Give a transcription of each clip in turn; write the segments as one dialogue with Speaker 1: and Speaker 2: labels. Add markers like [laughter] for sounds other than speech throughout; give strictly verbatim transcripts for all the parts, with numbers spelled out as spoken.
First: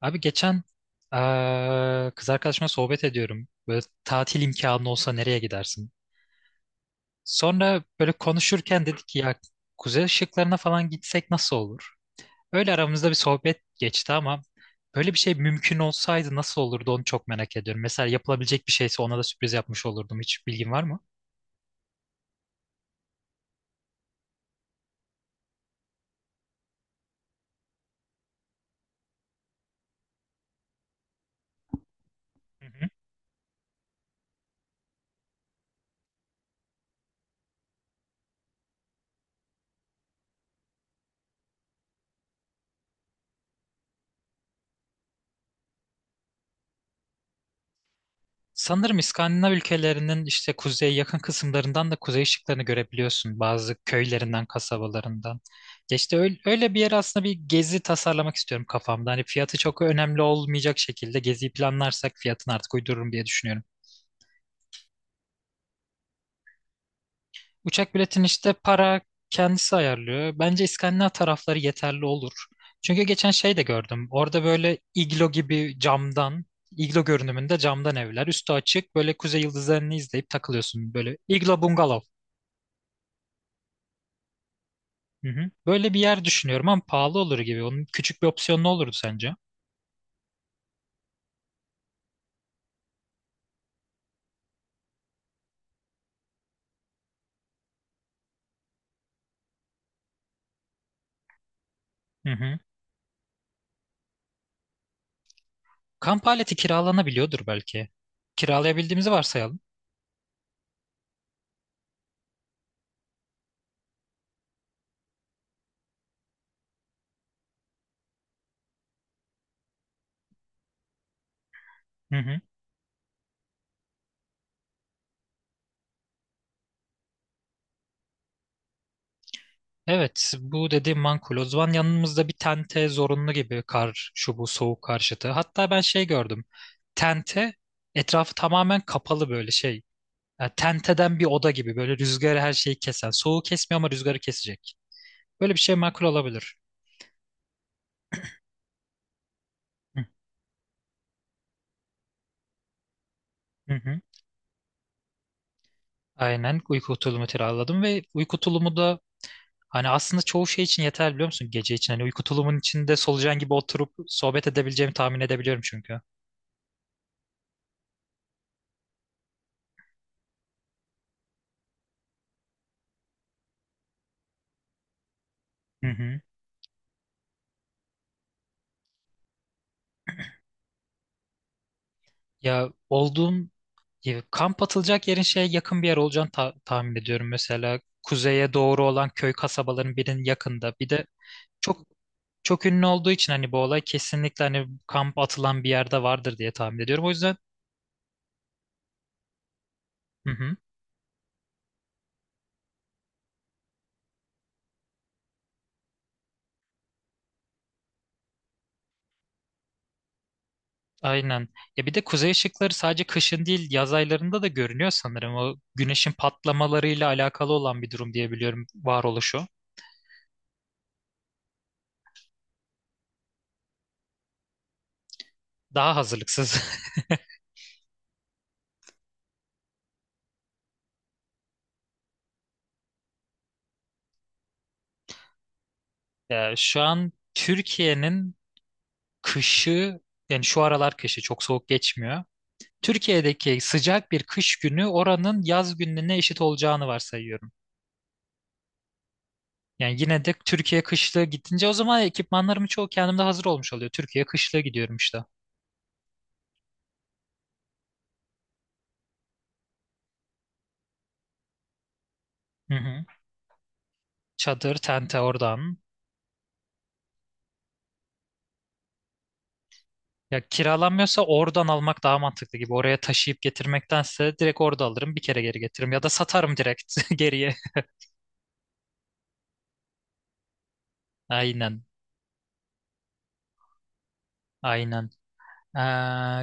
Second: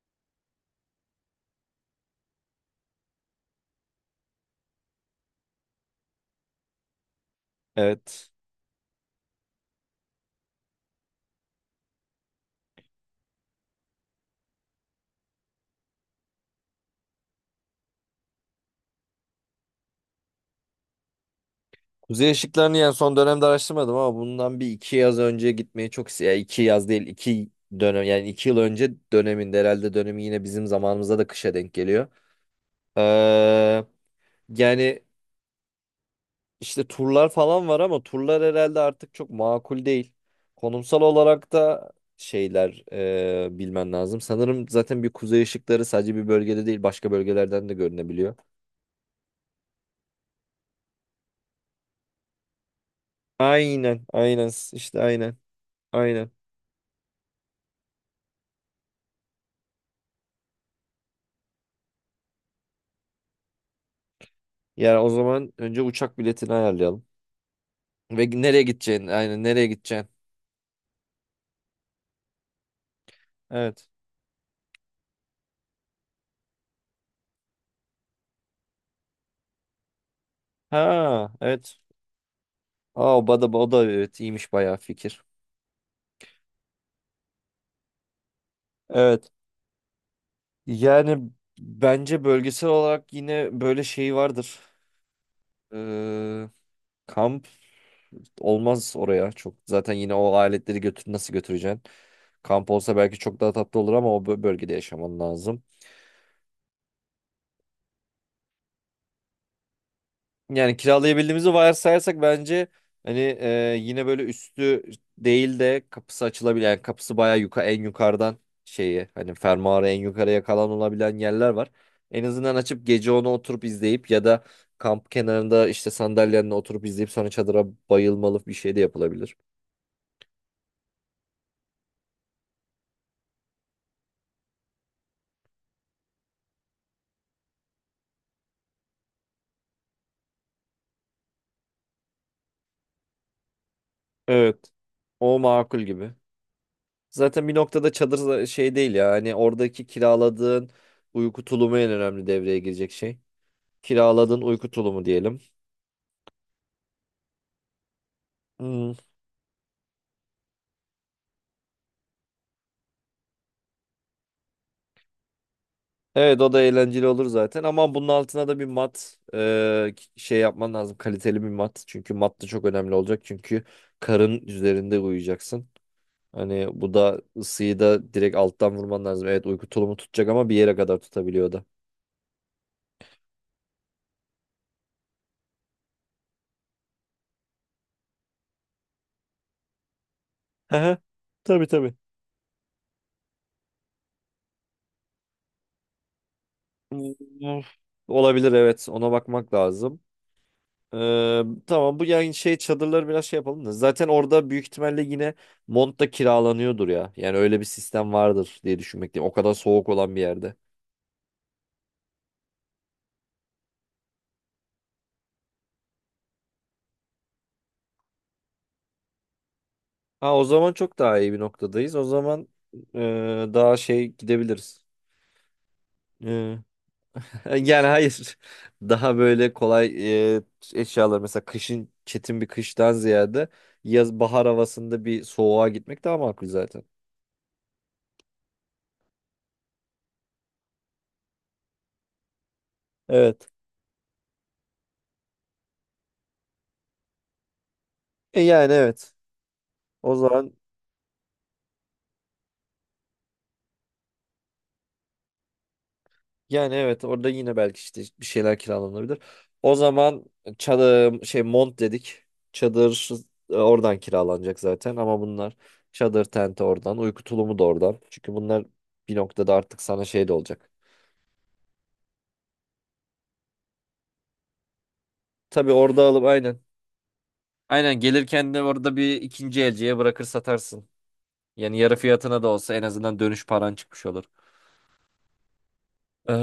Speaker 1: Abi geçen eee, kız arkadaşımla sohbet ediyorum. Böyle tatil imkanı olsa nereye gidersin? Sonra böyle
Speaker 2: Evet.
Speaker 1: konuşurken dedik ki ya kuzey ışıklarına falan gitsek nasıl olur? Öyle aramızda bir sohbet geçti ama böyle bir şey mümkün olsaydı nasıl olurdu onu çok merak ediyorum. Mesela yapılabilecek bir şeyse ona da sürpriz yapmış olurdum. Hiç bilgin var mı?
Speaker 2: Kuzey ışıklarını yani son dönemde araştırmadım ama bundan bir iki yaz önce gitmeyi çok istiyorum. Yani iki yaz değil iki dönem yani iki yıl önce döneminde herhalde dönemi yine bizim zamanımızda da kışa denk geliyor.
Speaker 1: Hı hı.
Speaker 2: Ee, yani işte turlar falan var ama turlar herhalde artık çok makul değil. Konumsal olarak da şeyler e, bilmen lazım. Sanırım zaten bir kuzey ışıkları sadece bir bölgede değil başka bölgelerden de görünebiliyor.
Speaker 1: Sanırım İskandinav ülkelerinin işte kuzeye yakın kısımlarından da kuzey ışıklarını görebiliyorsun bazı
Speaker 2: Aynen
Speaker 1: köylerinden,
Speaker 2: aynen işte aynen
Speaker 1: kasabalarından. Ya işte
Speaker 2: aynen.
Speaker 1: öyle, öyle bir yer aslında bir gezi tasarlamak istiyorum kafamda. Hani fiyatı çok önemli olmayacak şekilde geziyi planlarsak fiyatını artık uydururum diye düşünüyorum.
Speaker 2: Yani o zaman önce uçak biletini ayarlayalım.
Speaker 1: Uçak biletini
Speaker 2: Ve
Speaker 1: işte
Speaker 2: nereye
Speaker 1: para
Speaker 2: gideceğin? Aynen nereye
Speaker 1: kendisi
Speaker 2: gideceksin?
Speaker 1: ayarlıyor. Bence İskandinav tarafları yeterli olur. Çünkü geçen şey de
Speaker 2: Evet.
Speaker 1: gördüm. Orada böyle iglo gibi camdan iglo görünümünde camdan evler. Üstü açık böyle kuzey yıldızlarını izleyip takılıyorsun. Böyle
Speaker 2: Ha
Speaker 1: iglo
Speaker 2: evet.
Speaker 1: bungalov.
Speaker 2: Aa o da, o da evet iyiymiş bayağı fikir.
Speaker 1: Hı hı. Böyle bir yer düşünüyorum ama pahalı olur gibi. Onun küçük bir opsiyonu ne olurdu
Speaker 2: Evet.
Speaker 1: sence?
Speaker 2: Yani bence bölgesel olarak yine böyle şey vardır. Ee, kamp olmaz oraya çok. Zaten yine o aletleri götür nasıl götüreceksin?
Speaker 1: Hı hı.
Speaker 2: Kamp olsa belki çok daha tatlı olur ama o bö- bölgede yaşaman lazım.
Speaker 1: Kamp aleti kiralanabiliyordur belki. Kiralayabildiğimizi varsayalım.
Speaker 2: Yani kiralayabildiğimizi varsayarsak bence hani e, yine böyle üstü değil de kapısı açılabilir. Yani kapısı bayağı yuka en yukarıdan şeyi hani fermuarı en yukarıya kalan olabilen yerler var.
Speaker 1: Hı
Speaker 2: En
Speaker 1: hı.
Speaker 2: azından açıp gece onu oturup izleyip ya da kamp kenarında işte sandalyenle oturup izleyip sonra çadıra bayılmalı bir şey de yapılabilir.
Speaker 1: Evet, bu dediğim makul. O zaman yanımızda bir tente zorunlu gibi kar, şu bu soğuk karşıtı. Hatta ben şey gördüm. Tente etrafı tamamen kapalı böyle şey. Yani tenteden bir oda gibi böyle rüzgarı her şeyi kesen. Soğuğu kesmiyor ama rüzgarı
Speaker 2: Evet.
Speaker 1: kesecek.
Speaker 2: O
Speaker 1: Böyle bir şey
Speaker 2: makul
Speaker 1: makul
Speaker 2: gibi.
Speaker 1: olabilir.
Speaker 2: Zaten bir noktada çadır da- şey değil ya. Hani oradaki
Speaker 1: Hı
Speaker 2: kiraladığın uyku tulumu en önemli devreye girecek şey.
Speaker 1: hı. Hı.
Speaker 2: Kiraladığın uyku tulumu diyelim.
Speaker 1: Aynen uyku tulumu kiraladım ve uyku tulumu
Speaker 2: Hmm.
Speaker 1: da hani aslında çoğu şey için yeterli biliyor musun gece için? Hani uyku tulumun içinde solucan gibi oturup sohbet edebileceğimi tahmin edebiliyorum çünkü.
Speaker 2: Evet o da eğlenceli olur zaten ama bunun altına da bir mat e, şey yapman lazım. Kaliteli bir mat. Çünkü mat da çok önemli olacak. Çünkü karın üzerinde uyuyacaksın.
Speaker 1: Hı hı.
Speaker 2: Hani bu da ısıyı da direkt alttan vurman lazım. Evet uyku tulumu tutacak ama bir yere kadar tutabiliyor o da.
Speaker 1: Ya olduğum ya kamp atılacak yerin şeye yakın bir yer olacağını ta- tahmin ediyorum. Mesela kuzeye doğru olan köy kasabaların birinin yakında.
Speaker 2: Hı
Speaker 1: Bir
Speaker 2: hı.
Speaker 1: de
Speaker 2: Tabii
Speaker 1: çok
Speaker 2: tabii.
Speaker 1: çok ünlü olduğu için hani bu olay kesinlikle hani kamp atılan bir yerde vardır diye tahmin ediyorum. O yüzden
Speaker 2: Hmm. Olabilir evet ona bakmak lazım.
Speaker 1: hı hı.
Speaker 2: Ee, tamam bu yani şey çadırları biraz şey yapalım da. Zaten orada büyük ihtimalle yine mont da kiralanıyordur ya. Yani öyle bir sistem vardır diye düşünmekteyim. O kadar soğuk olan bir yerde.
Speaker 1: Aynen. Ya bir de kuzey ışıkları sadece kışın değil yaz aylarında da görünüyor sanırım. O güneşin patlamalarıyla alakalı olan bir durum diye biliyorum varoluşu.
Speaker 2: Ha o zaman çok daha iyi bir noktadayız. O zaman e, daha şey gidebiliriz.
Speaker 1: Daha
Speaker 2: Ee,
Speaker 1: hazırlıksız. [laughs]
Speaker 2: [laughs] yani hayır. Daha böyle kolay e, eşyalar mesela kışın çetin bir kıştan ziyade yaz bahar havasında bir soğuğa gitmek daha makul
Speaker 1: Ya şu
Speaker 2: zaten.
Speaker 1: an Türkiye'nin kışı yani şu aralar kışı çok soğuk geçmiyor.
Speaker 2: Evet.
Speaker 1: Türkiye'deki sıcak bir kış günü oranın yaz gününe eşit olacağını varsayıyorum.
Speaker 2: E, yani evet.
Speaker 1: Yani
Speaker 2: O
Speaker 1: yine de
Speaker 2: zaman
Speaker 1: Türkiye kışlığı gidince o zaman ekipmanlarımı çoğu kendimde hazır olmuş oluyor. Türkiye kışlığı gidiyorum işte.
Speaker 2: Yani evet orada yine belki işte bir şeyler kiralanabilir. O zaman çadır şey mont dedik.
Speaker 1: Hı hı.
Speaker 2: Çadır e, oradan kiralanacak
Speaker 1: Çadır,
Speaker 2: zaten
Speaker 1: tente
Speaker 2: ama bunlar
Speaker 1: oradan.
Speaker 2: çadır tenti oradan, uyku tulumu da oradan. Çünkü bunlar bir noktada artık sana şey de
Speaker 1: Ya
Speaker 2: olacak.
Speaker 1: kiralanmıyorsa oradan almak daha mantıklı gibi. Oraya taşıyıp getirmektense direkt orada alırım bir kere geri
Speaker 2: Tabii
Speaker 1: getiririm. Ya
Speaker 2: orada
Speaker 1: da
Speaker 2: alıp
Speaker 1: satarım
Speaker 2: aynen.
Speaker 1: direkt [laughs] geriye.
Speaker 2: Aynen gelirken de orada bir ikinci elciye bırakır satarsın. Yani
Speaker 1: Aynen,
Speaker 2: yarı fiyatına da olsa en azından dönüş paran çıkmış olur.
Speaker 1: aynen. Ee,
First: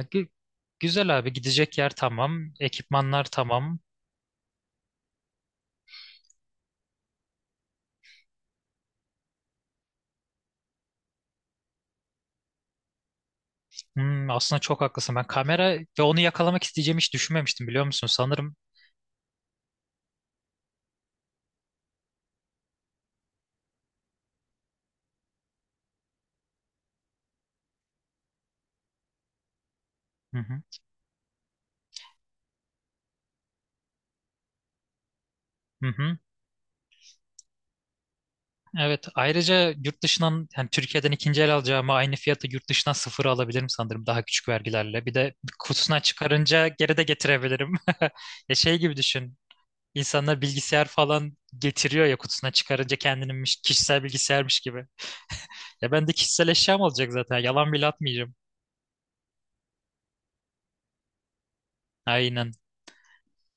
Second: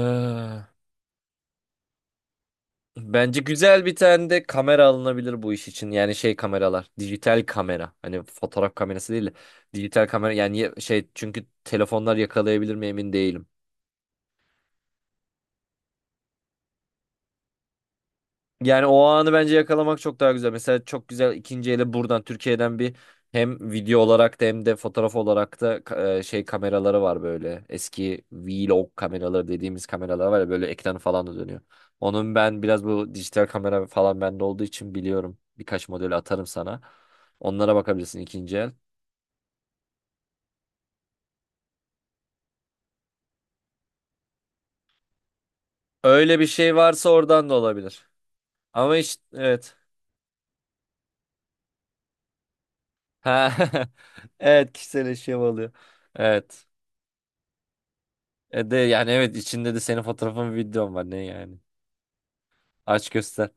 Speaker 1: gü- Güzel abi gidecek yer tamam. Ekipmanlar
Speaker 2: bence
Speaker 1: tamam.
Speaker 2: güzel bir tane de kamera alınabilir bu iş için. Yani şey kameralar, dijital kamera. Hani fotoğraf kamerası değil de dijital kamera yani ye- şey çünkü telefonlar yakalayabilir mi emin değilim.
Speaker 1: Hmm, aslında çok haklısın. Ben kamera ve onu yakalamak isteyeceğimi hiç düşünmemiştim biliyor musun? Sanırım.
Speaker 2: Yani o anı bence yakalamak çok daha güzel. Mesela çok güzel ikinci ele buradan Türkiye'den bir hem video olarak da hem de fotoğraf olarak da e, şey kameraları var böyle. Eski vlog kameraları dediğimiz kameralar
Speaker 1: Hı
Speaker 2: var ya
Speaker 1: hı,
Speaker 2: böyle ekranı falan da dönüyor. Onun ben biraz bu dijital kamera falan bende olduğu için biliyorum.
Speaker 1: hı
Speaker 2: Birkaç modeli
Speaker 1: hı.
Speaker 2: atarım sana. Onlara bakabilirsin ikinci el.
Speaker 1: Evet, ayrıca yurt dışından yani Türkiye'den ikinci el alacağıma aynı fiyatı yurt dışından sıfır alabilirim sanırım daha küçük vergilerle. Bir de kutusuna
Speaker 2: Öyle bir
Speaker 1: çıkarınca
Speaker 2: şey
Speaker 1: geri de
Speaker 2: varsa oradan da
Speaker 1: getirebilirim. [laughs]
Speaker 2: olabilir.
Speaker 1: Ya şey gibi
Speaker 2: Ama işte
Speaker 1: düşün.
Speaker 2: evet.
Speaker 1: İnsanlar bilgisayar falan getiriyor ya kutusuna çıkarınca kendinin
Speaker 2: Ha, [laughs]
Speaker 1: kişisel bilgisayarmış
Speaker 2: evet
Speaker 1: gibi.
Speaker 2: kişisel eşya oluyor.
Speaker 1: Ya ben de kişisel
Speaker 2: Evet.
Speaker 1: eşyam olacak zaten. Yalan bile atmayacağım.
Speaker 2: E de yani evet içinde de senin fotoğrafın videon var ne yani.
Speaker 1: Aynen.
Speaker 2: Aç göster.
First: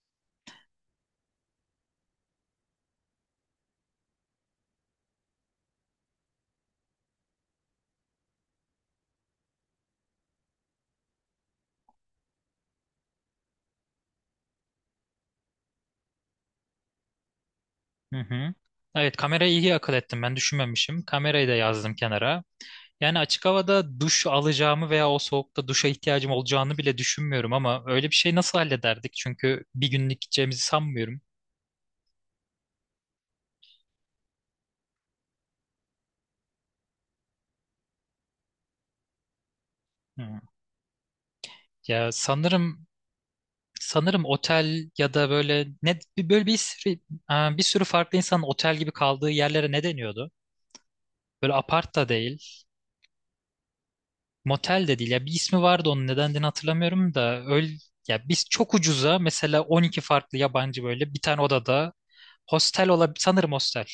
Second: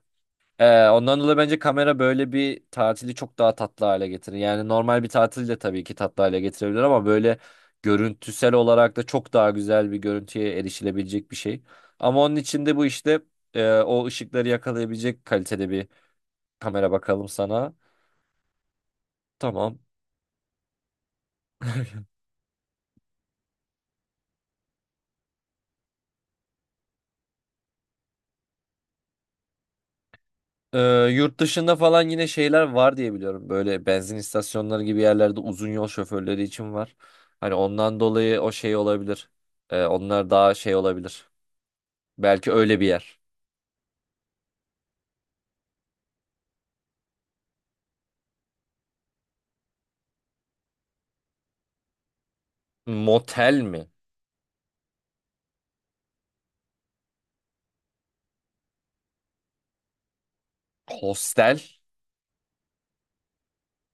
Speaker 2: E, ondan dolayı bence kamera böyle bir tatili çok daha tatlı hale getirir. Yani normal bir tatil de tabii ki tatlı hale getirebilir ama böyle görüntüsel olarak da çok daha güzel bir görüntüye erişilebilecek bir şey. Ama onun için de bu işte e, o ışıkları yakalayabilecek kalitede bir kamera bakalım sana.
Speaker 1: Hı hı. Evet kamerayı iyi
Speaker 2: Tamam.
Speaker 1: akıl ettim ben düşünmemişim. Kamerayı da yazdım kenara. Yani açık havada duş alacağımı veya o soğukta duşa ihtiyacım olacağını bile düşünmüyorum ama öyle bir şey nasıl hallederdik? Çünkü bir günlük gideceğimizi
Speaker 2: Ee,
Speaker 1: sanmıyorum.
Speaker 2: yurt dışında falan yine şeyler var diye biliyorum. Böyle benzin istasyonları gibi yerlerde uzun yol şoförleri için var. Hani ondan dolayı o şey olabilir. Ee, onlar
Speaker 1: Hı.
Speaker 2: daha şey olabilir.
Speaker 1: Ya
Speaker 2: Belki öyle
Speaker 1: sanırım
Speaker 2: bir yer.
Speaker 1: sanırım otel ya da böyle ne bir- böyle bir sürü, e, bir sürü farklı insanın otel gibi kaldığı yerlere ne deniyordu? Böyle apart da değil,
Speaker 2: Motel mi?
Speaker 1: motel de değil. Ya bir ismi vardı onun nedenini hatırlamıyorum da öyle ya biz çok ucuza mesela on iki farklı yabancı böyle bir tane
Speaker 2: Hostel?
Speaker 1: odada hostel olabilir sanırım hostel.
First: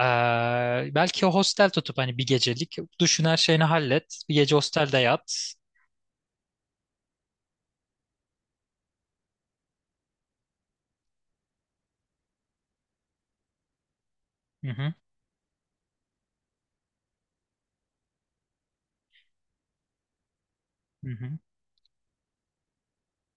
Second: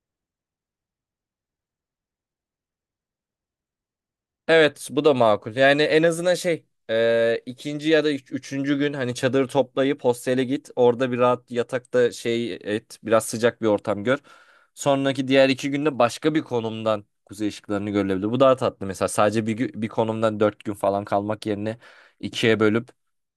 Speaker 1: E, Belki hostel tutup hani bir gecelik düşün her şeyini hallet. Bir gece
Speaker 2: Evet,
Speaker 1: hostelde
Speaker 2: bu da
Speaker 1: yat.
Speaker 2: makul. Yani en azından şey e, ikinci ya da üç- üçüncü gün hani çadırı toplayıp hostele git. Orada bir rahat yatakta şey et. Biraz sıcak bir ortam gör.
Speaker 1: Hı hı.
Speaker 2: Sonraki diğer iki günde başka bir konumdan kuzey ışıklarını görülebilir. Bu daha tatlı mesela. Sadece bir, gü- bir konumdan dört gün falan
Speaker 1: Hı hı.
Speaker 2: kalmak yerine ikiye bölüp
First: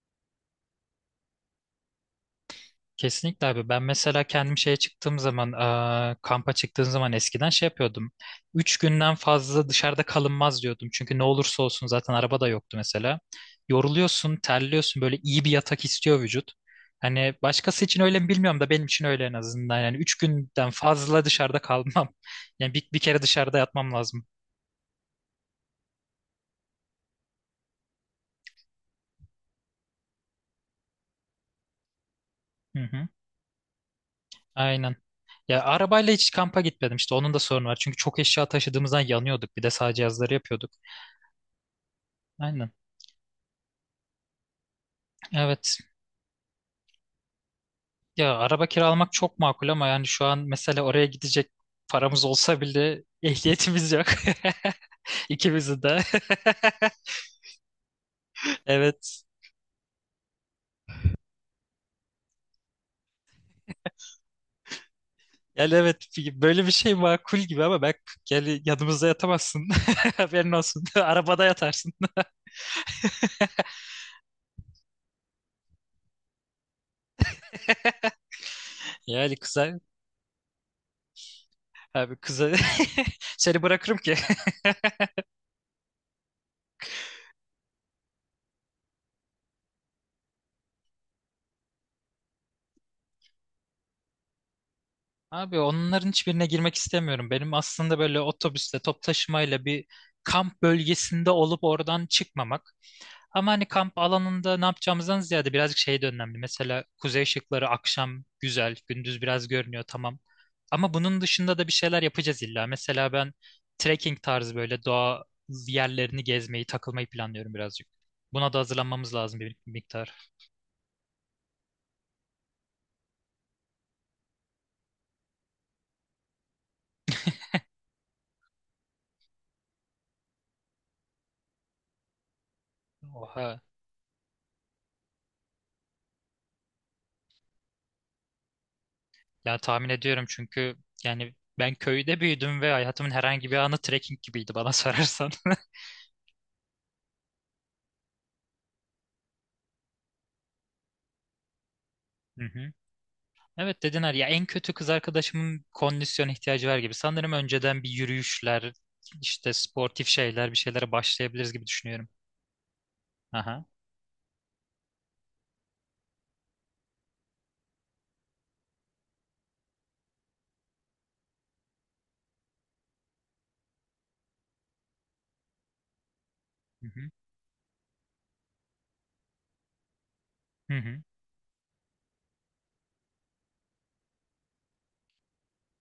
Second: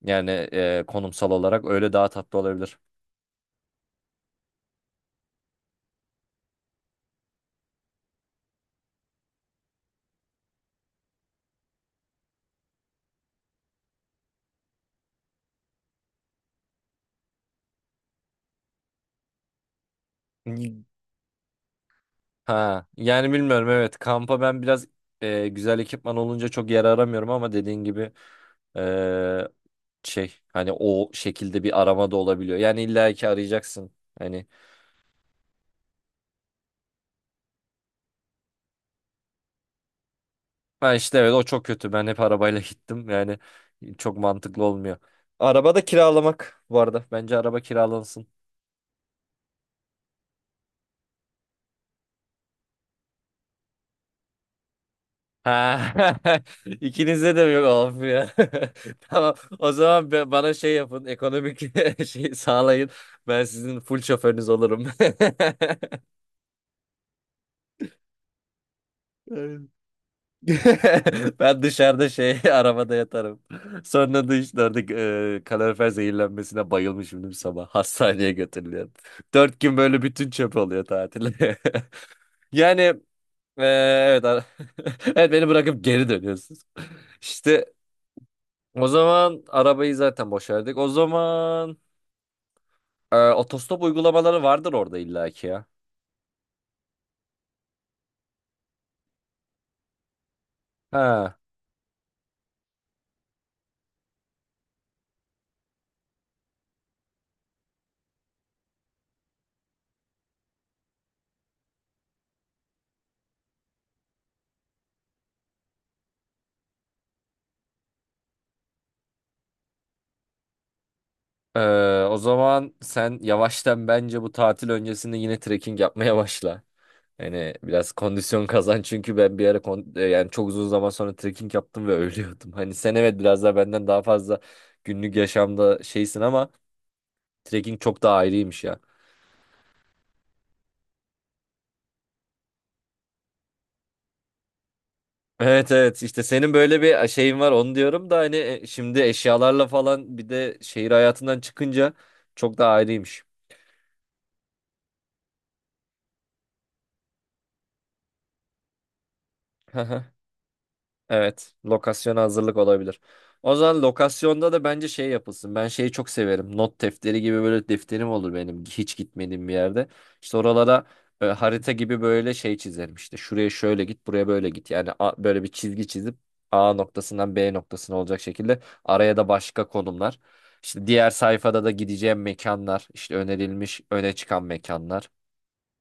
Speaker 2: yani e, konumsal olarak öyle daha tatlı olabilir.
Speaker 1: Kesinlikle abi. Ben mesela kendim şeye çıktığım zaman, eee, kampa çıktığım zaman eskiden şey yapıyordum. Üç günden fazla dışarıda kalınmaz diyordum. Çünkü ne olursa olsun zaten araba da yoktu mesela. Yoruluyorsun, terliyorsun. Böyle iyi bir yatak istiyor vücut. Hani başkası için öyle mi bilmiyorum da benim için öyle en azından. Yani üç günden fazla dışarıda kalmam. [laughs] Yani
Speaker 2: Ha,
Speaker 1: bir, bir kere
Speaker 2: yani
Speaker 1: dışarıda
Speaker 2: bilmiyorum
Speaker 1: yatmam
Speaker 2: evet.
Speaker 1: lazım.
Speaker 2: Kampa ben biraz e, güzel ekipman olunca çok yer aramıyorum ama dediğin gibi şey hani o şekilde bir arama da olabiliyor.
Speaker 1: Hı
Speaker 2: Yani
Speaker 1: hı.
Speaker 2: illa ki arayacaksın. Hani
Speaker 1: Aynen. Ya arabayla hiç kampa gitmedim işte onun da sorunu var. Çünkü çok eşya taşıdığımızdan yanıyorduk. Bir de sağ cihazları yapıyorduk.
Speaker 2: ben işte evet o çok kötü. Ben hep arabayla [laughs]
Speaker 1: Aynen.
Speaker 2: gittim. Yani çok mantıklı olmuyor. Araba
Speaker 1: Evet.
Speaker 2: da kiralamak bu arada. Bence araba kiralansın.
Speaker 1: Ya araba kiralamak çok makul ama yani şu an mesela oraya gidecek paramız olsa bile ehliyetimiz yok. [laughs] İkimizin
Speaker 2: Ha,
Speaker 1: de. [laughs]
Speaker 2: [laughs] ikinizde de mi yok of ya. [laughs]
Speaker 1: Evet.
Speaker 2: Tamam. O zaman be- bana şey yapın. Ekonomik [laughs] şey sağlayın. Ben sizin full şoförünüz olurum.
Speaker 1: Yani
Speaker 2: [laughs]
Speaker 1: evet böyle bir şey makul gibi ama ben yani yanımızda
Speaker 2: Evet.
Speaker 1: yatamazsın. [laughs] Haberin olsun. [laughs]
Speaker 2: [laughs]
Speaker 1: Arabada
Speaker 2: Ben
Speaker 1: yatarsın.
Speaker 2: dışarıda
Speaker 1: [laughs]
Speaker 2: şey [laughs] arabada yatarım. Sonra dışarıda e, kalorifer zehirlenmesine bayılmışım dün sabah. Hastaneye götürülüyor.
Speaker 1: Yani
Speaker 2: Dört gün
Speaker 1: kıza
Speaker 2: böyle bütün çöp oluyor tatil. [laughs]
Speaker 1: abi kıza
Speaker 2: Yani
Speaker 1: [laughs] seni
Speaker 2: e,
Speaker 1: bırakırım ki.
Speaker 2: evet, ara- [laughs] evet beni bırakıp geri dönüyorsunuz. İşte o zaman arabayı zaten boşardık. O zaman e, otostop uygulamaları vardır orada
Speaker 1: [laughs]
Speaker 2: illaki
Speaker 1: Abi
Speaker 2: ya.
Speaker 1: onların hiçbirine girmek istemiyorum. Benim aslında böyle otobüsle, top taşımayla bir kamp bölgesinde
Speaker 2: Ha.
Speaker 1: olup oradan çıkmamak. Ama hani kamp alanında ne yapacağımızdan ziyade birazcık şey de önemli. Mesela kuzey ışıkları akşam güzel, gündüz biraz görünüyor tamam. Ama bunun dışında da bir şeyler yapacağız illa. Mesela ben trekking tarzı böyle doğa yerlerini gezmeyi, takılmayı planlıyorum birazcık. Buna da hazırlanmamız lazım bir miktar.
Speaker 2: e, o zaman sen yavaştan bence bu tatil öncesinde yine trekking yapmaya başla. Hani biraz kondisyon [laughs] kazan çünkü ben bir ara kon- e, yani çok uzun zaman sonra trekking yaptım ve [laughs] ölüyordum. Hani sen evet biraz daha
Speaker 1: Oha.
Speaker 2: benden daha fazla günlük yaşamda şeysin ama trekking çok daha ayrıymış ya.
Speaker 1: Ya tahmin ediyorum çünkü yani ben köyde büyüdüm ve hayatımın herhangi bir anı trekking gibiydi bana sorarsan. [laughs]
Speaker 2: Evet evet işte senin böyle bir şeyin var onu diyorum da hani e, şimdi eşyalarla falan bir de şehir hayatından çıkınca
Speaker 1: Hı
Speaker 2: çok daha
Speaker 1: hı.
Speaker 2: ayrıymış.
Speaker 1: Evet dediler ya en kötü kız arkadaşımın kondisyon ihtiyacı var gibi. Sanırım önceden bir yürüyüşler, işte sportif
Speaker 2: [laughs]
Speaker 1: şeyler, bir şeylere başlayabiliriz
Speaker 2: Evet,
Speaker 1: gibi düşünüyorum.
Speaker 2: lokasyona hazırlık olabilir. O
Speaker 1: Aha.
Speaker 2: zaman lokasyonda da bence şey yapılsın. Ben şeyi çok severim. Not defteri gibi böyle defterim olur benim hiç gitmediğim bir yerde. İşte oralara e, harita gibi böyle şey çizerim. İşte şuraya şöyle git, buraya böyle git. Yani a- böyle bir çizgi çizip A
Speaker 1: Hı hı.
Speaker 2: noktasından B noktasına olacak şekilde araya da başka konumlar.
Speaker 1: Hı
Speaker 2: İşte
Speaker 1: hı.
Speaker 2: diğer sayfada da gideceğim mekanlar, işte önerilmiş öne çıkan mekanlar.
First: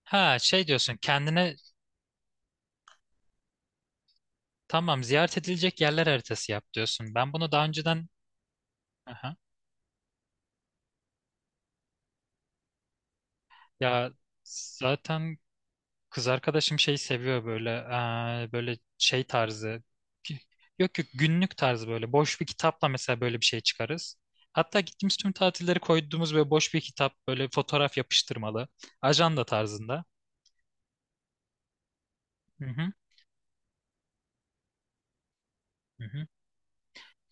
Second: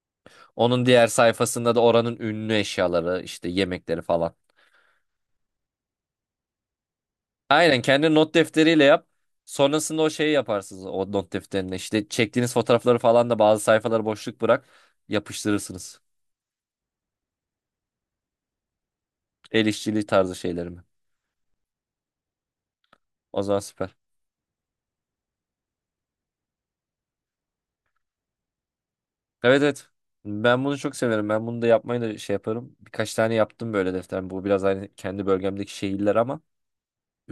Speaker 1: Ha şey
Speaker 2: Onun
Speaker 1: diyorsun
Speaker 2: diğer
Speaker 1: kendine
Speaker 2: sayfasında da oranın ünlü eşyaları, işte yemekleri falan.
Speaker 1: tamam ziyaret edilecek yerler haritası yap diyorsun. Ben bunu daha
Speaker 2: Aynen
Speaker 1: önceden
Speaker 2: kendi not defteriyle yap.
Speaker 1: aha.
Speaker 2: Sonrasında o şeyi yaparsınız o not defterine. İşte çektiğiniz fotoğrafları falan da bazı sayfaları
Speaker 1: Ya
Speaker 2: boşluk bırak
Speaker 1: zaten
Speaker 2: yapıştırırsınız.
Speaker 1: kız arkadaşım şeyi seviyor böyle eee, böyle şey
Speaker 2: El
Speaker 1: tarzı
Speaker 2: işçiliği tarzı şeylerimi
Speaker 1: yok yok günlük tarzı böyle boş bir kitapla mesela böyle
Speaker 2: O
Speaker 1: bir
Speaker 2: zaman
Speaker 1: şey
Speaker 2: süper.
Speaker 1: çıkarız. Hatta gittiğimiz tüm tatilleri koyduğumuz böyle boş bir kitap böyle fotoğraf yapıştırmalı ajanda
Speaker 2: Evet evet.
Speaker 1: tarzında.
Speaker 2: Ben bunu çok severim. Ben bunu da yapmayı da şey
Speaker 1: Hı
Speaker 2: yaparım.
Speaker 1: hı,
Speaker 2: Birkaç tane yaptım böyle defter. Bu biraz aynı kendi bölgemdeki
Speaker 1: hı
Speaker 2: şehirler
Speaker 1: hı.
Speaker 2: ama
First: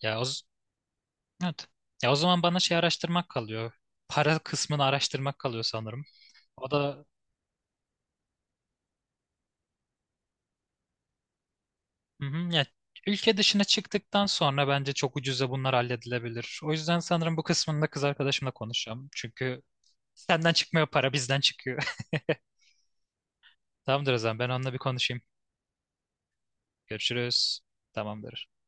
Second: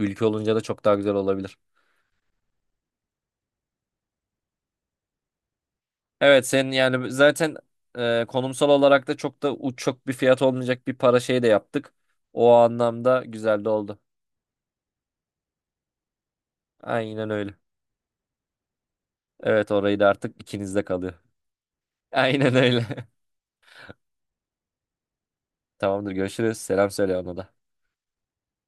Speaker 1: Ya o, z-
Speaker 2: olunca da çok daha güzel olabilir.
Speaker 1: evet. Ya o zaman bana şey araştırmak kalıyor. Para kısmını araştırmak kalıyor sanırım.
Speaker 2: Evet
Speaker 1: O
Speaker 2: senin
Speaker 1: da
Speaker 2: yani zaten e, konumsal olarak da çok da uç- çok bir fiyat olmayacak bir para şey de yaptık.
Speaker 1: hı
Speaker 2: O
Speaker 1: hı, ya
Speaker 2: anlamda
Speaker 1: ülke dışına
Speaker 2: güzel de oldu.
Speaker 1: çıktıktan sonra bence çok ucuza bunlar halledilebilir. O yüzden
Speaker 2: Aynen
Speaker 1: sanırım bu
Speaker 2: öyle.
Speaker 1: kısmında kız arkadaşımla konuşacağım. Çünkü
Speaker 2: Evet orayı da artık
Speaker 1: senden
Speaker 2: ikinizde
Speaker 1: çıkmıyor para
Speaker 2: kalıyor.
Speaker 1: bizden çıkıyor.
Speaker 2: [laughs] Aynen öyle.
Speaker 1: [laughs] Tamamdır o zaman ben onunla bir konuşayım.
Speaker 2: [laughs] Tamamdır görüşürüz. Selam söyle ona da.
Speaker 1: Görüşürüz. Tamamdır.